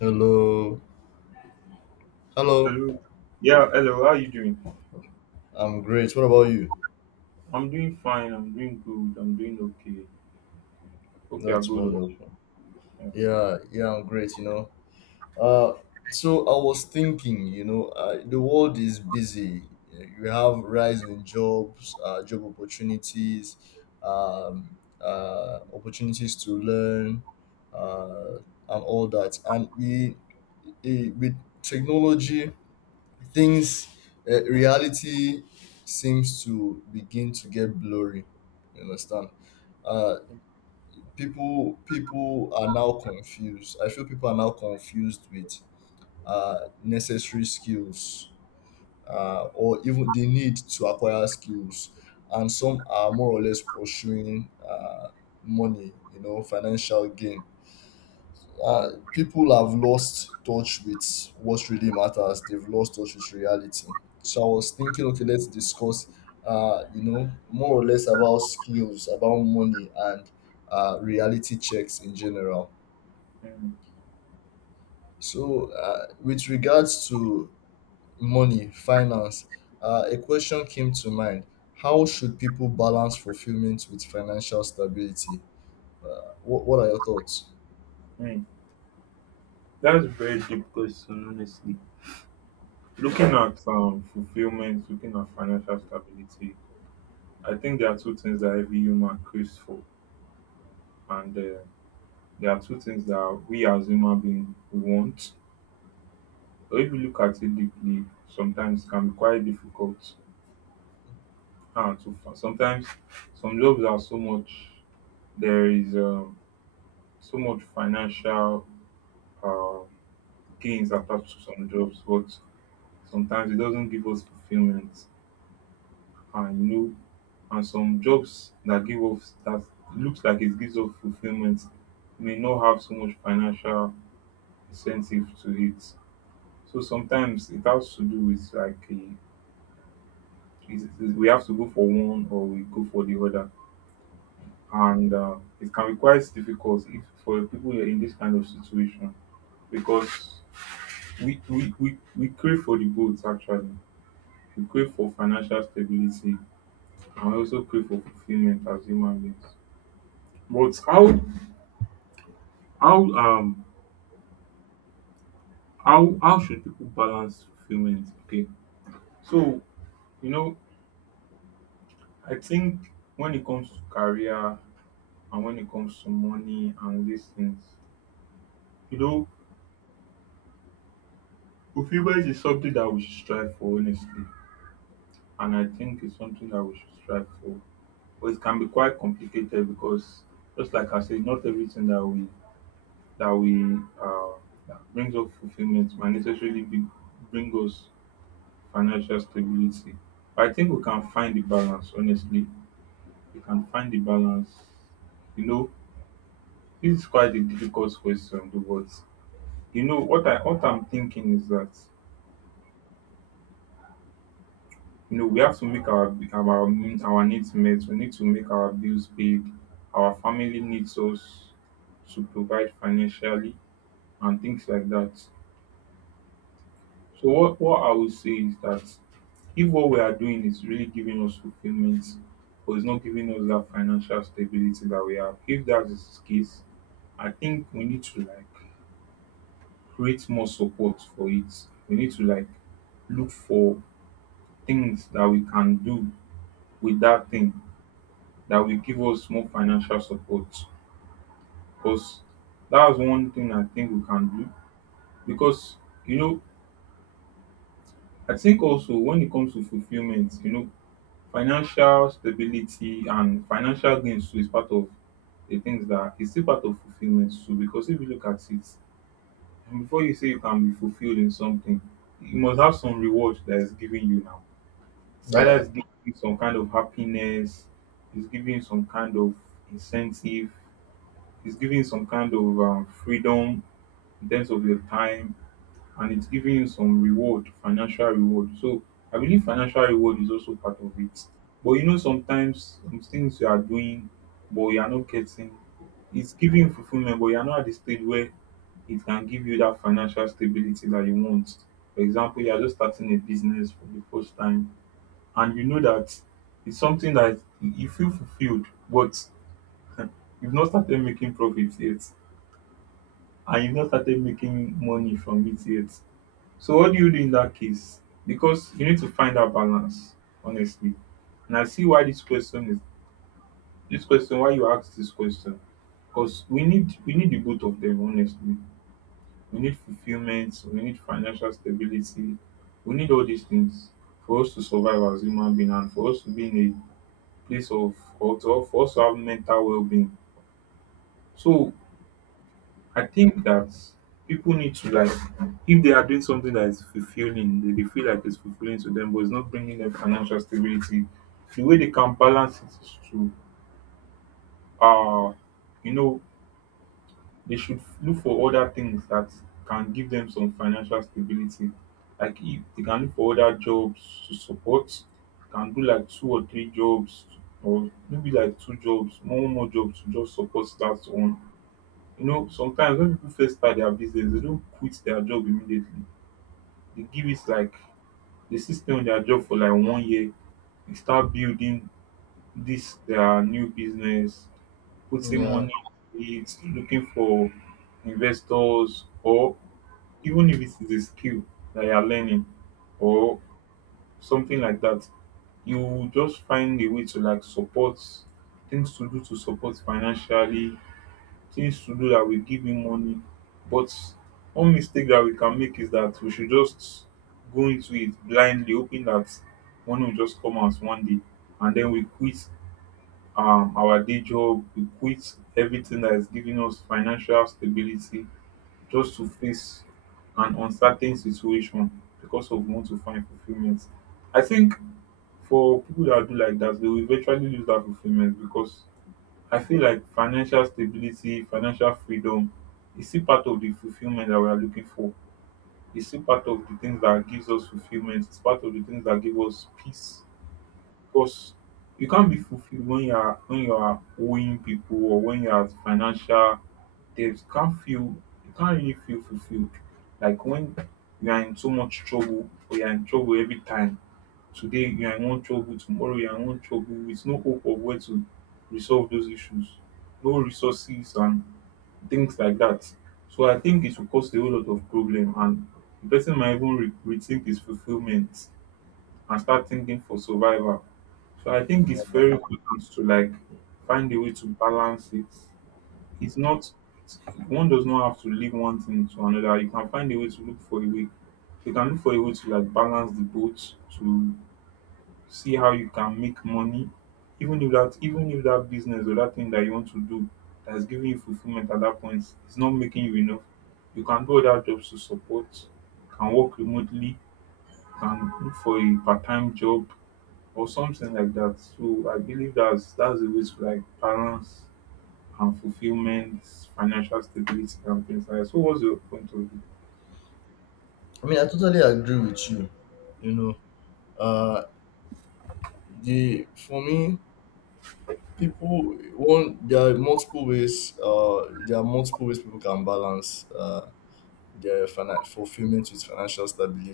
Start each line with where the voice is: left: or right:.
left: Hello. Hello.
right: Hello. Yeah, hello. How are you doing?
left: I'm great. What about you?
right: I'm doing fine. I'm doing good. I'm doing okay. Hope you are
left: That's
right: good also.
left: wonderful.
right: Yeah.
left: Yeah, yeah, I'm great. Uh so I was thinking, the world is busy. You have rise in jobs, job opportunities, um, opportunities to learn, uh, and all that. And we, with technology, things reality seems to begin to get blurry. You understand? Uh people people are now confused. I feel people are now confused with necessary skills, or even the need to acquire skills. And some are more or less pursuing money, financial gain. People have lost touch with what really matters. They've lost touch with reality. So I was thinking, okay, let's discuss, more or less about skills, about money, and reality checks in general.
right: Mm,
left: So, with regards to money, finance, a question came to mind: How should people balance fulfillment with financial stability? What are your thoughts?
right: mm. That's a very deep question, honestly. Looking at fulfillment, looking at financial stability, I think there are two things that every human craves for, and there are two things that we as human beings we want. But if you look at it deeply, sometimes it can be quite difficult. To find. Sometimes some jobs are so much. There is. So much financial uh, gains attached to some jobs, but sometimes it doesn't give us fulfillment. And you know, and some jobs that give us that looks like it gives us fulfillment may not have so much financial incentive to it. So sometimes it has to do with like a, we have to go for one or we go for the other, and it can be quite difficult if for people in this kind of situation because we crave for the both actually. We crave for financial stability and we also crave for fulfillment as human beings. But how um how should people balance fulfillment? Okay. So, you know I think when it comes to career and when it comes to money and these things, you know, fulfillment is something that we should strive for, honestly. And I think it's something that we should strive for. But it can be quite complicated because, just like I said, not everything that we that we uh, that brings us fulfillment might necessarily be, bring us financial stability. But I think we can find the balance, honestly. We can find the balance. You know, this is quite a difficult question, though, but you know what I'm thinking is that, you know, we have to make our needs met. We need to make our bills paid. Our family needs us to provide financially and things like that. So what I would say is that if what we are doing is really giving us fulfillment, but it's not giving us that financial stability that we have, if that is the case, I think we need to, like, create more support for it. We need to, like, look for things that we can do with that thing that will give us more financial support. Because that's one thing I think we can do. Because, you know, I think also when it comes to fulfillment, you know, financial stability and financial gains too is part of the things that is still part of fulfillment too because if you look at it before you say you can be fulfilled in something you must have some reward that is giving you now. It's either
left: Yeah,
right: it's giving you some kind of happiness, it's giving you some kind of incentive, it's giving you some kind of freedom in terms of your time, and it's giving you some reward, financial reward. So I believe financial reward is also part of it. But, you know, sometimes some things you are doing, but you are not getting, it's giving fulfillment, but you are not at the stage where it can give you that financial stability that you want. For example, you are just starting a business for the first time, and you know that it's something that you feel fulfilled, but you've not started making profits yet, and you've not started making money from it yet. So what do you do in that case? Because you need to find that balance, honestly. And I see why this question is this question, why you ask this question. Because we need the both of them, honestly. We need fulfillment, we need financial stability, we need all these things for us to survive as human beings, and for us to be in a place of or to, for us to have mental well being. So I think that people need to, like, if they are doing something that is fulfilling, they feel like it's fulfilling to them but it's not bringing them financial stability, the way they can balance it is to, uh you know, they should look for other things that can give them some financial stability, like if they can look for other jobs to support, can do like two or three jobs, or maybe like two jobs, one more jobs to just support that one. You know, sometimes when people first start their business, they don't quit their job immediately. They give it like they still stay on their job for like one year. They start building this their new business, putting
left: yeah,
right: money in it, looking for investors, or even if it is a skill that you are learning or something like that, you will just find a way to, like, support things to do to support financially, things to do that will give him money. But one mistake that we can make is that we should just go into it blindly, hoping that money will just come out one day. And then we quit our day job, we quit everything that is giving us financial stability just to face an uncertain situation because of we want to find fulfillment. I think for people that do like that, they will eventually lose that fulfillment because I feel like financial stability, financial freedom is still part of the fulfillment that we are looking for. It's still part of the things that gives us fulfillment. It's part of the things that give us peace. Because you can't be fulfilled when you are owing people or when you are financial debts. You can't feel, you can't really feel fulfilled. Like when you are in so much trouble or you are in trouble every time. Today you are in one trouble, tomorrow you are in one trouble with no hope of where to resolve those issues, no resources and things like that. So I think it will cause a whole lot of problem and the person might even rethink his fulfillment and start thinking for survival. So I think it's
left: yeah.
right: very important to, like, find a way to balance it. It's not one does not have to leave one thing to another. You can find a way to look for a way. You can look for a way to, like, balance the boat to see how you can make money, even if that business or that thing that you want to do that's giving you fulfillment at that point is not making you enough. You can do other jobs to support. You can work remotely. You can look for a part-time job or something like that. So I believe that's the way to, like, balance and fulfillment, financial stability, and things like that. So what's your point of view?
left: I mean, I totally agree with you. You know, uh, the for me, people one there are multiple ways. There are multiple ways people can balance their fulfillment with financial stability.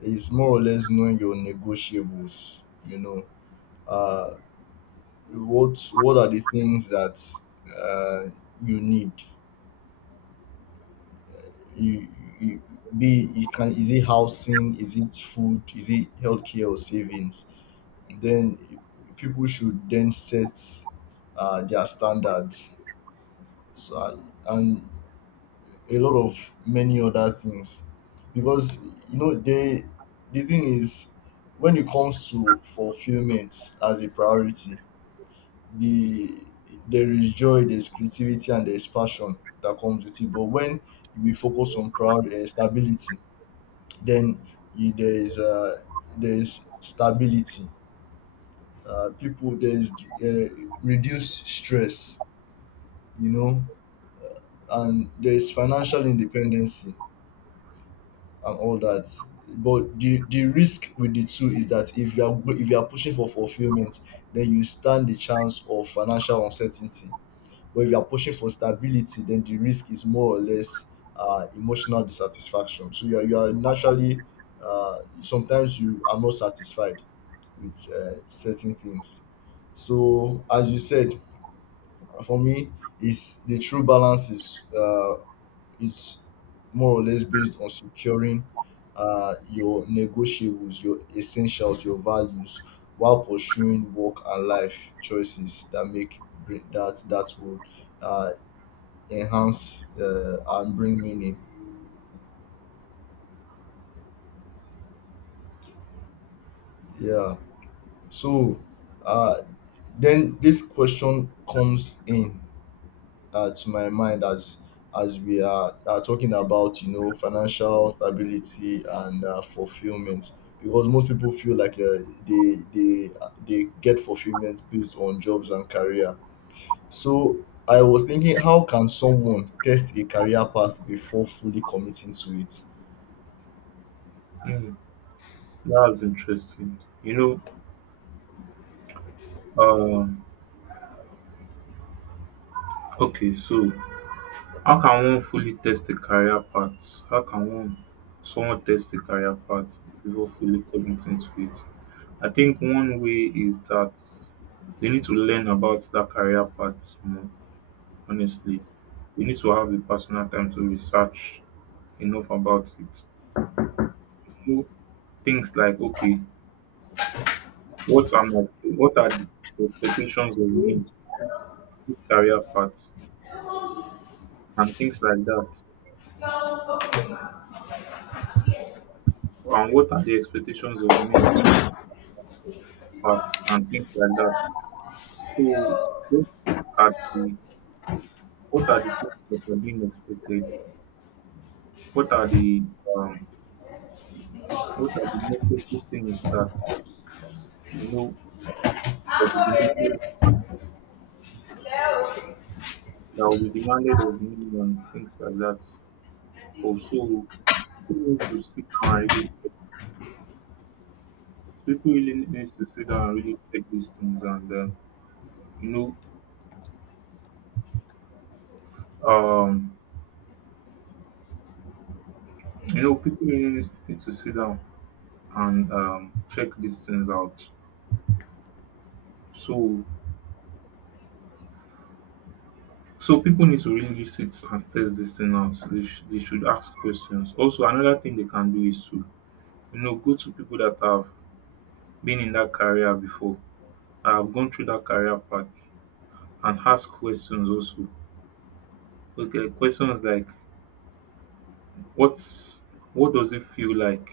left: It's more or less knowing your negotiables. You know, uh, what are the things that uh you need? You, you be you can Is it housing? Is it food? Is it healthcare or savings? Then people should then set their standards, so, and a lot of many other things, because you know the thing is, when it comes to fulfillment as a priority, the there is joy, there's creativity, and there's passion that comes with it. But when we focus on proud stability, then there is, stability, people, there's uh, reduce stress, you know, and there's financial independency and all that. But the risk with the two is that, if you are, if you are pushing for fulfillment, then you stand the chance of financial uncertainty. But if you are pushing for stability, then the risk is more or less emotional dissatisfaction. So you are naturally sometimes you are not satisfied with certain things. So as you said, for me, is the true balance is is more or less based on securing your negotiables, your essentials, your values, while pursuing work and life choices that make bring that would uh, enhance and bring meaning. Yeah. So, uh, then this question comes in to my mind as we are talking about, you know, financial stability and fulfillment, because most people feel like they get fulfillment based on jobs and career. So I was thinking, how can someone test a career path before fully committing to it?
right: Mm, that's interesting. You know, okay, so how can one fully test the career path? How can one, someone test the career path before fully committing to it? I think one way is that they need to learn about that career path more. Honestly. You need to have the personal time to research enough about it. Know things like, okay, what am I, what are the expectations of me, this career path, and things like that. And what are the expectations of me, paths, and things like that. So, what are the, what are the things that are being expected? What are the, um, what are the necessary things that, you know, that will be needed, that will be demanded of me and things like that. Also, people need to sit down and really check. People really needs to sit down and really check these things, and you know, um, you know, people really need to sit down and, check these things out. So, so people need to really sit and test this thing out. So they, they should ask questions. Also, another thing they can do is to, you know, go to people that have been in that career before, that have gone through that career path, and ask questions also. Okay, questions like what's, what does it feel like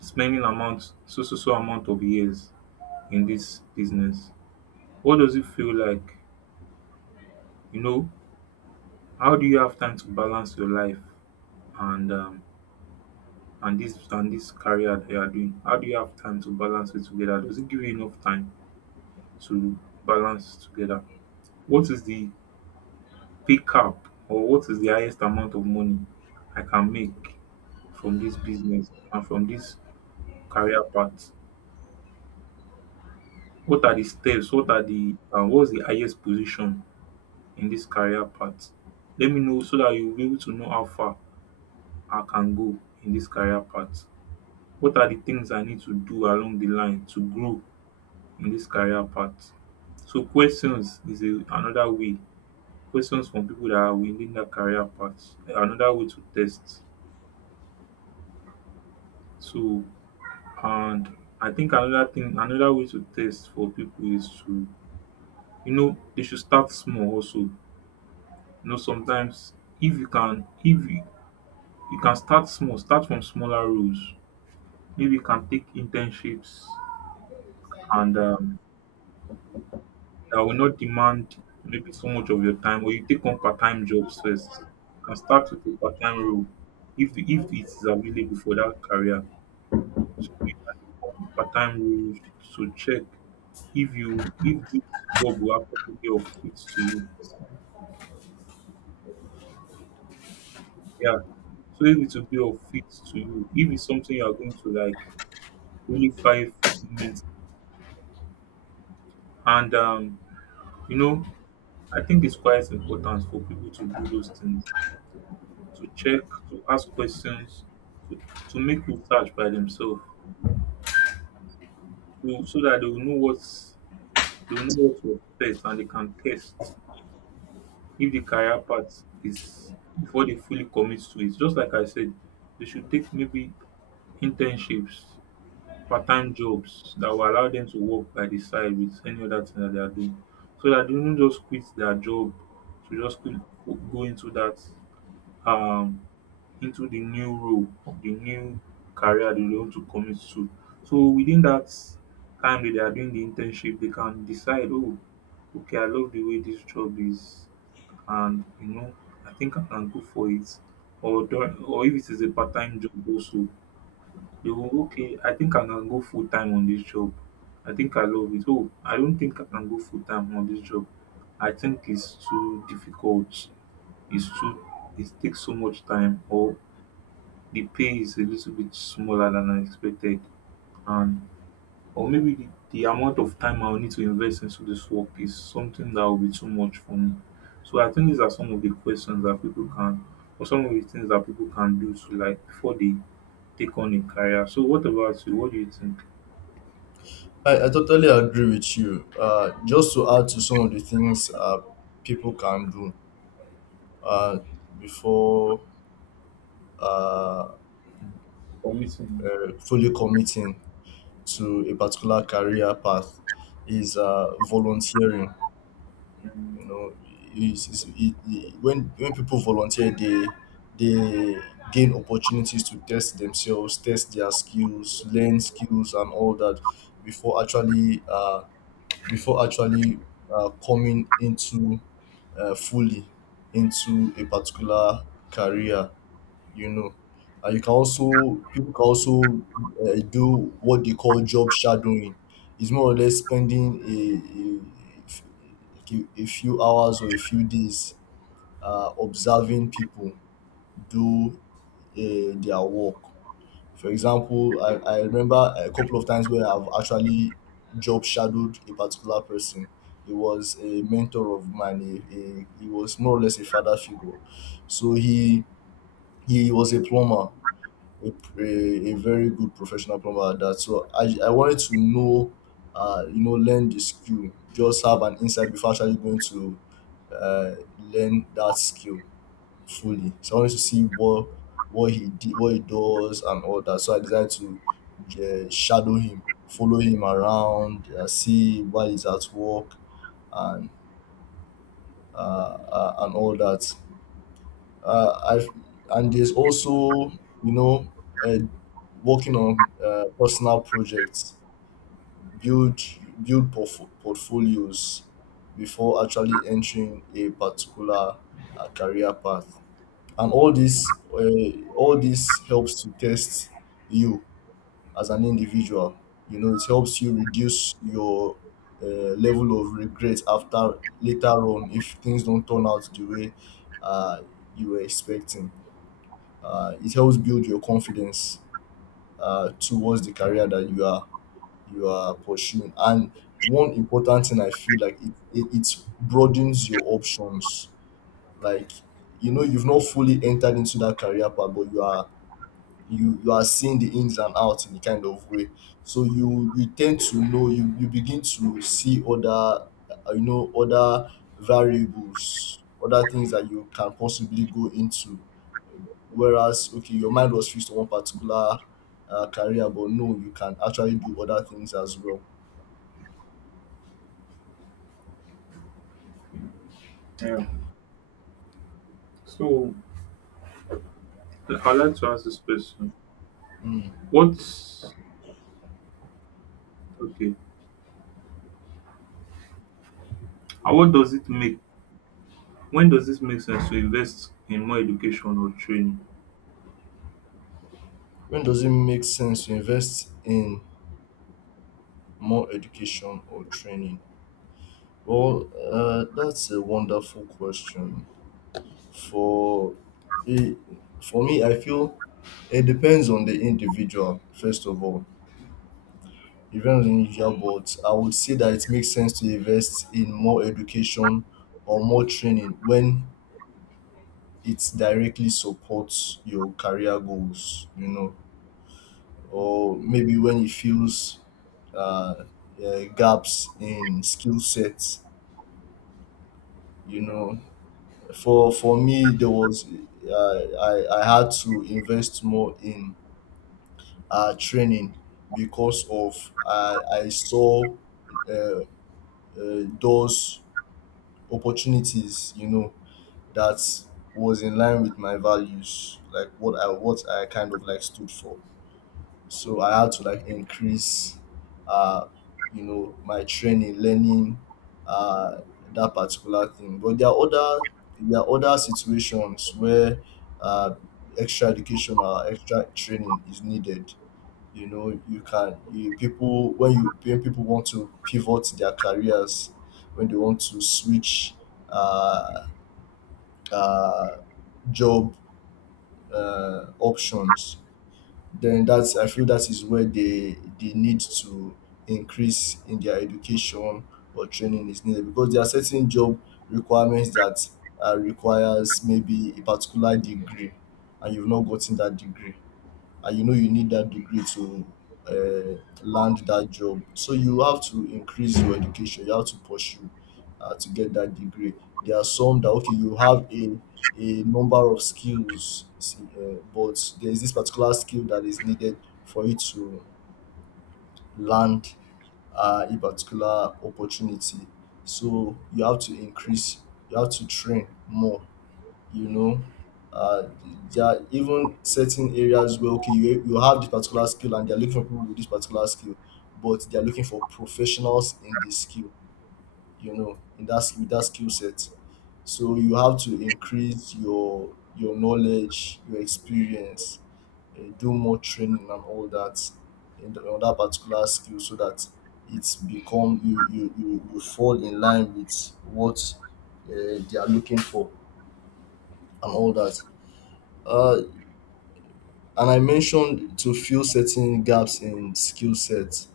right: spending amount so so so amount of years in this business? What does it feel like? You know, how do you have time to balance your life and, and this career that you are doing? How do you have time to balance it together? Does it give you enough time to balance together? What is the pick up or what is the highest amount of money I can make from this business and from this career path? What are the steps? What are the, what's the highest position in this career path? Let me know so that you'll be able to know how far I can go in this career path. What are the things I need to do along the line to grow in this career path? So questions is another way. Questions from people that are within that career path. Another way to test. So and I think another thing, another way to test for people is to they should start small also. You know, sometimes if you can if you, you can start small, start from smaller roles. Maybe you can take internships, and that will not demand maybe so much of your time, or you take on part-time jobs first. You can start with a part-time role if it is available for that career. So you can take on part-time roles to check if this job will actually be of fit to you, yeah. So if it will be of fit to you, if it's something you are going to like, unify fulfillment. And um, you know I think it's quite important for people to do those things: to check, to ask questions, to, to make research by themselves, so that they will know what's they will know what to expect, and they can test if the career path is, before they fully commit to it. Just like I said, they should take maybe internships, part-time jobs that will allow them to work by the side with any other thing that they are doing. So that they do not just quit their job, to just quit, go into that um into the new role, or the new career they want to commit to. So within that time that they are doing the internship, they can decide, oh, okay, I love the way this job is, and I think I can go for it. Or if it is a part-time job also, you okay, I think I can go full time on this job. I think I love it. Oh, I don't think I can go full time on this job. I think it's too difficult. It's too it takes so much time, or the pay is a little bit smaller than I expected. And or maybe the amount of time I'll need to invest into this work is something that will be too much for me. So I think these are some of the questions that people can, or some of the things that people can do to, like, before they take on a career. So what about you? What do you think?
left: I totally agree with you. Just to add to some of the things people can do, uh, before, uh,
right: Committing.
left: fully committing to a particular career path, is volunteering.
right: Um,
left: You know, when people volunteer, they they gain opportunities to test themselves, test their skills, learn skills, and all that before actually, before actually coming into, fully into a particular career. You know, and you can also, people can also do what they call job shadowing. It's more or less spending a, a few hours or a few days observing people do their work. For example, I remember a couple of times where I've actually job shadowed a particular person. He was a mentor of mine. He was more or less a father figure. So he was a plumber, a, a very good professional plumber at that. So I wanted to know, you know, learn the skill, just have an insight before actually going to learn that skill fully. So I wanted to see what he did, what he does, and all that. So I decided to shadow him, follow him around, see while he's at work, and and all that. I've And there's also, you know, uh, working on personal projects, build build portfolios before actually entering a particular career path, and all this helps to test you as an individual. You know, it helps you reduce your uh, level of regret after, later on, if things don't turn out the way uh, you were expecting. It helps build your confidence towards the career that you are, you are pursuing. And one important thing I feel like, it broadens your options. Like, you know, you've not fully entered into that career path, but you are, you are seeing the ins and outs in a kind of way. So you tend to know, you begin to see other, you know, other variables, other things that you can possibly go into. Whereas okay, your mind was fixed to one particular career, but no, you can actually do other things as well.
right: yeah. So I'd like to ask this question.
left: Mm.
right: What's okay? And what does it make? When does it make sense to invest in more education or training?
left: When does it make sense to invest in more education or training? Well, that's a wonderful question. For it, for me I feel it depends on the individual. First of all, it depends on the individual. But I would say that it makes sense to invest in more education or more training when it directly supports your career goals, you know, or maybe when it fills uh, gaps in skill sets, you know. For me, there was, I had to invest more in training, because of I saw uh, those opportunities, you know, that was in line with my values, like what I, what I kind of like stood for. So I had to like increase, uh you know, my training, learning, uh that particular thing. But there are other, there are other situations where uh extra education or extra training is needed. You know, you can, you, people when you, when people want to pivot their careers, when they want to switch uh uh job options, then that's, I feel, that is where they need to increase in their education, or training is needed, because there are certain job requirements that requires maybe a particular degree, and you've not gotten that degree, and you know you need that degree to land that job. So you have to increase your education, you have to pursue, to get that degree. There are some that okay, you have a number of skills, see, but there is this particular skill that is needed for you to land a particular opportunity. So you have to increase, you have to train more, you know uh, there are even certain areas where, okay, you have this particular skill and they're looking for people with this particular skill, but they're looking for professionals in this skill, you know, in that with that skill set. So you have to increase your knowledge, your experience, do more training and all that, in the, on that particular skill, so that it's become you, you, you, you fall in line with what they are looking for, and all that uh, and I mentioned to fill certain gaps in skill sets.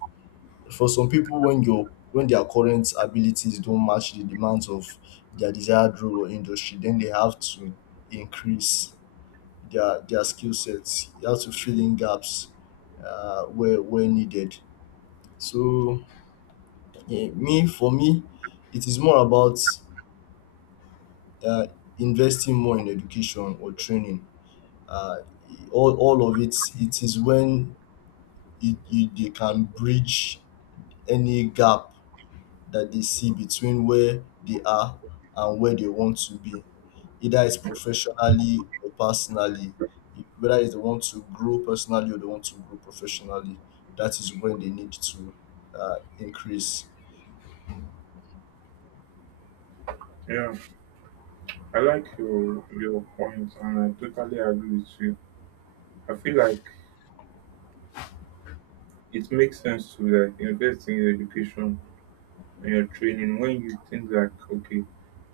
left: For some people, when your, when their current abilities don't match the demands of their desired role or industry, then they have to increase their skill sets. You have to fill in gaps where needed. So yeah, me for me, it is more about uh, investing more in education or training. Uh, all of it, it is when they can bridge any gap that they see between where they are and where they want to be, either it's professionally or personally. Whether it's they want to grow personally or they want to grow professionally, that is when they need to increase.
right: Yeah, I like your point, and I totally agree with you. I feel like it makes sense to, like, invest in your education and your training when you think, like, okay,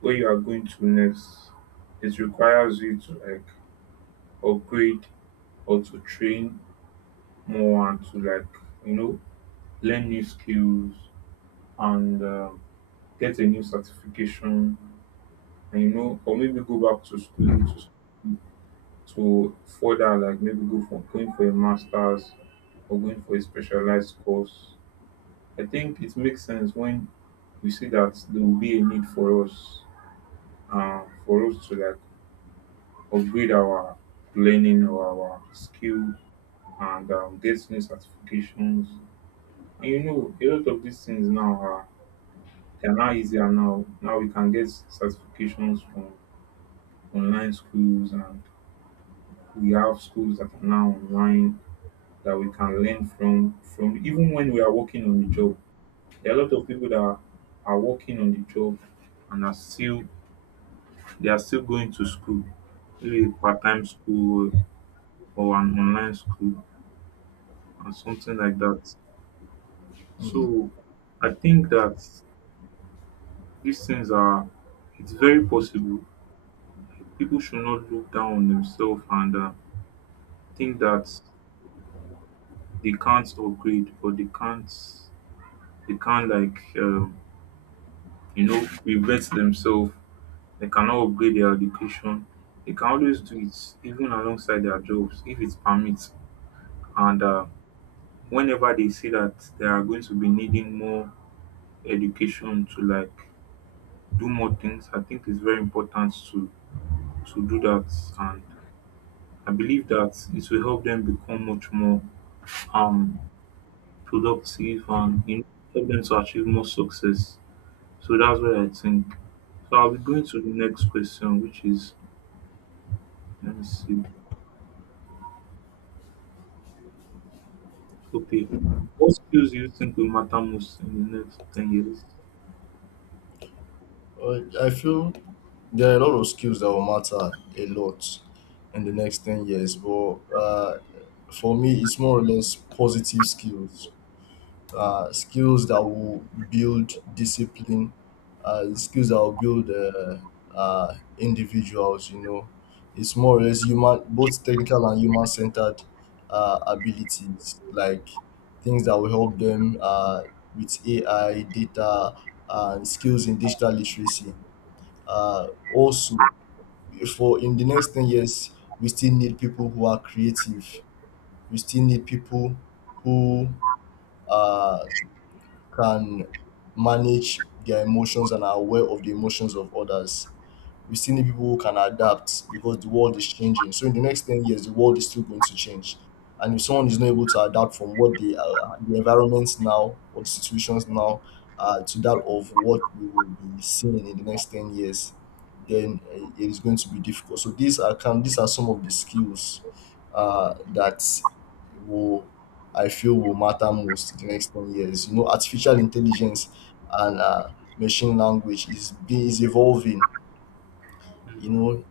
right: where you are going to next, it requires you to, like, upgrade or to train more and to, like, you know learn new skills, and get a new certification, and, you know, or maybe go back to school to further, like, maybe go for, going for a master's, or going for a specialized course. I think it makes sense when we see that there will be a need for us, for us to, like, upgrade our learning or our skill, and get new certifications. And, you know, a lot of these things now are, they are now easier now. Now we can get certifications from online schools, and we have schools that are now online that we can learn from. From even when we are working on the job, there are a lot of people are working on the job and are still, they are still going to school, maybe part time school or an online school and something like that.
left: Mm.
right: So I think that these things are, it's very possible. People should not look down on themselves, and think that they can't upgrade, or they can't, they can't, revert themselves. They cannot upgrade their education. They can always do it even alongside their jobs if it permits. And whenever they see that they are going to be needing more education to, like, do more things, I think it's very important to do that. And I believe that it will help them become much more um productive and, you know, help them to achieve more success. So that's what I think. So I'll be going to the next question, which is, let me see. Okay. What skills do you think will matter most in the next 10 years?
left: I feel there are a lot of skills that will matter a lot in the next 10 years, but for me it's more or less positive skills, skills that will build discipline, skills that will build individuals. You know, it's more or less human, both technical and human centered abilities, like things that will help them with AI, data, and skills in digital literacy. Also, for in the next 10 years, we still need people who are creative. We still need people who uh, can manage their emotions and are aware of the emotions of others. We still need people who can adapt because the world is changing. So in the next 10 years, the world is still going to change. And if someone is not able to adapt from what the environments now or the situations now, to that of what we will be seeing in the next 10 years, then it is going to be difficult. So these are, can, these are some of the skills that will, I feel will matter most in the next 10 years. You know, artificial intelligence and machine language is, is evolving. You know,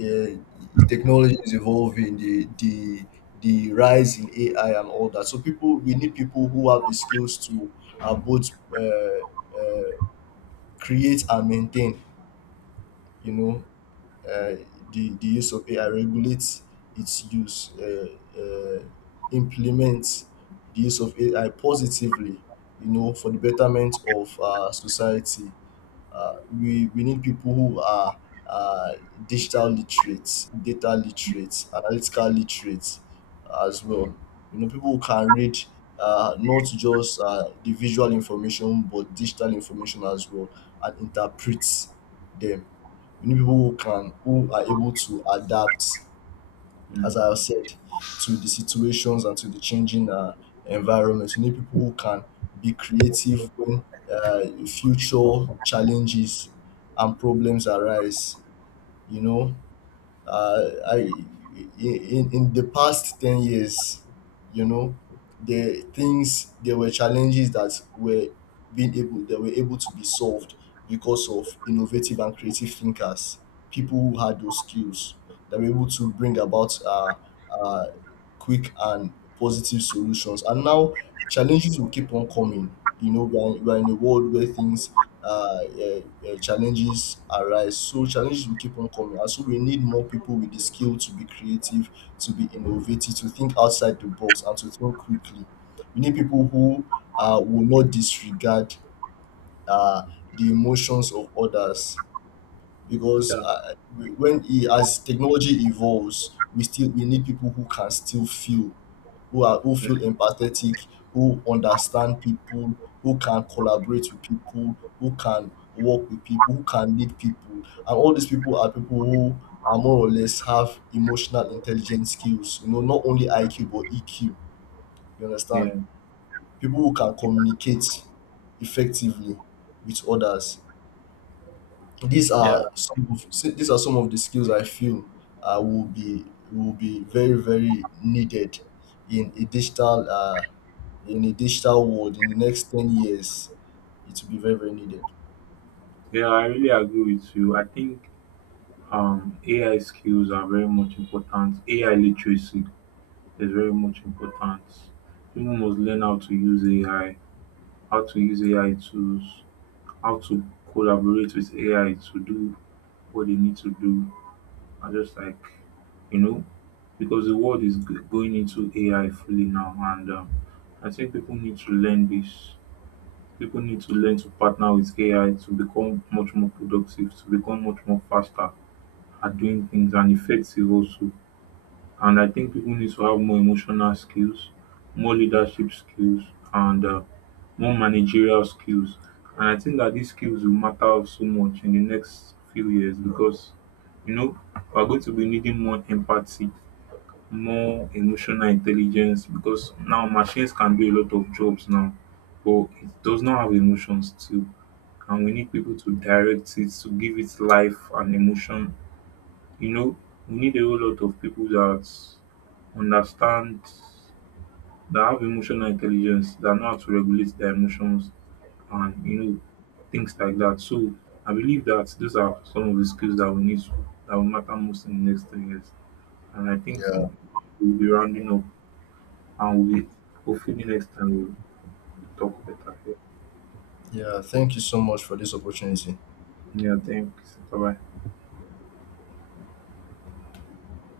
left: technology is evolving, the the rise in AI and all that. So people, we need people who have the skills to, both uh, create and maintain, you know, uh, the use of AI, regulate its use, implement the use of AI positively, you know, for the betterment of society. We need people who are uh, digital literates, data literates, analytical literates as well. You know, people who can read, not just the visual information but digital information as well, and interpret them. You need people who can, who are able to adapt, as
right: Mm.
left: I have said, to the situations and to the changing environment. You need people who can be creative when future challenges and problems arise. You know, uh, I, in the past 10 years, you know, the things, there were challenges that were being able that were able to be solved because of innovative and creative thinkers, people who had those skills, that were able to bring about uh, quick and positive solutions. And now challenges will keep on coming. You know, we are in a world where things challenges arise. So challenges will keep on coming, and so we need more people with the skill to be creative, to be innovative, to think outside the box, and to think quickly. We need people who will not disregard uh, the emotions of others, because
right: Yeah.
left: when he as technology evolves, we still we need people who can still feel, who are who feel empathetic, who understand people, who can collaborate with people, who can work with people, who can lead people, and all these people are people who are more or less have emotional intelligence skills. You know, not only IQ but EQ. You understand?
right: Yeah.
left: People who can communicate effectively with others. These
right: Yeah.
left: are some of, these are some of the skills I feel will be, will be very very needed in a digital, in a digital world in the next 10 years. It will be very very needed.
right: Yeah, I really agree with you. I think AI skills are very much important. AI literacy is very much important. People must learn how to use AI, how to use AI tools, how to collaborate with AI to do what they need to do. I just like, you know, because the world is g- going into AI fully now, and I think people need to learn this. People need to learn to partner with AI to become much more productive, to become much more faster at doing things and effective also. And I think people need to have more emotional skills, more leadership skills, and more managerial skills. And I think that these skills will matter so much in the next few years because, you know, we're going to be needing more empathy, more emotional intelligence, because now machines can do a lot of jobs now, but it does not have emotions too. And we need people to direct it, to give it life and emotion. You know, we need a whole lot of people that understand, that have emotional intelligence, that know how to regulate their emotions and, you know, things like that. So I believe that those are some of the skills that we need to, that will matter most in the next 3 years. And I think
left: Yeah.
right: from, we'll be rounding up, and we, hopefully next time we'll talk better.
left: Yeah. Thank you so much for this opportunity.
right: Yeah, thanks. Bye bye.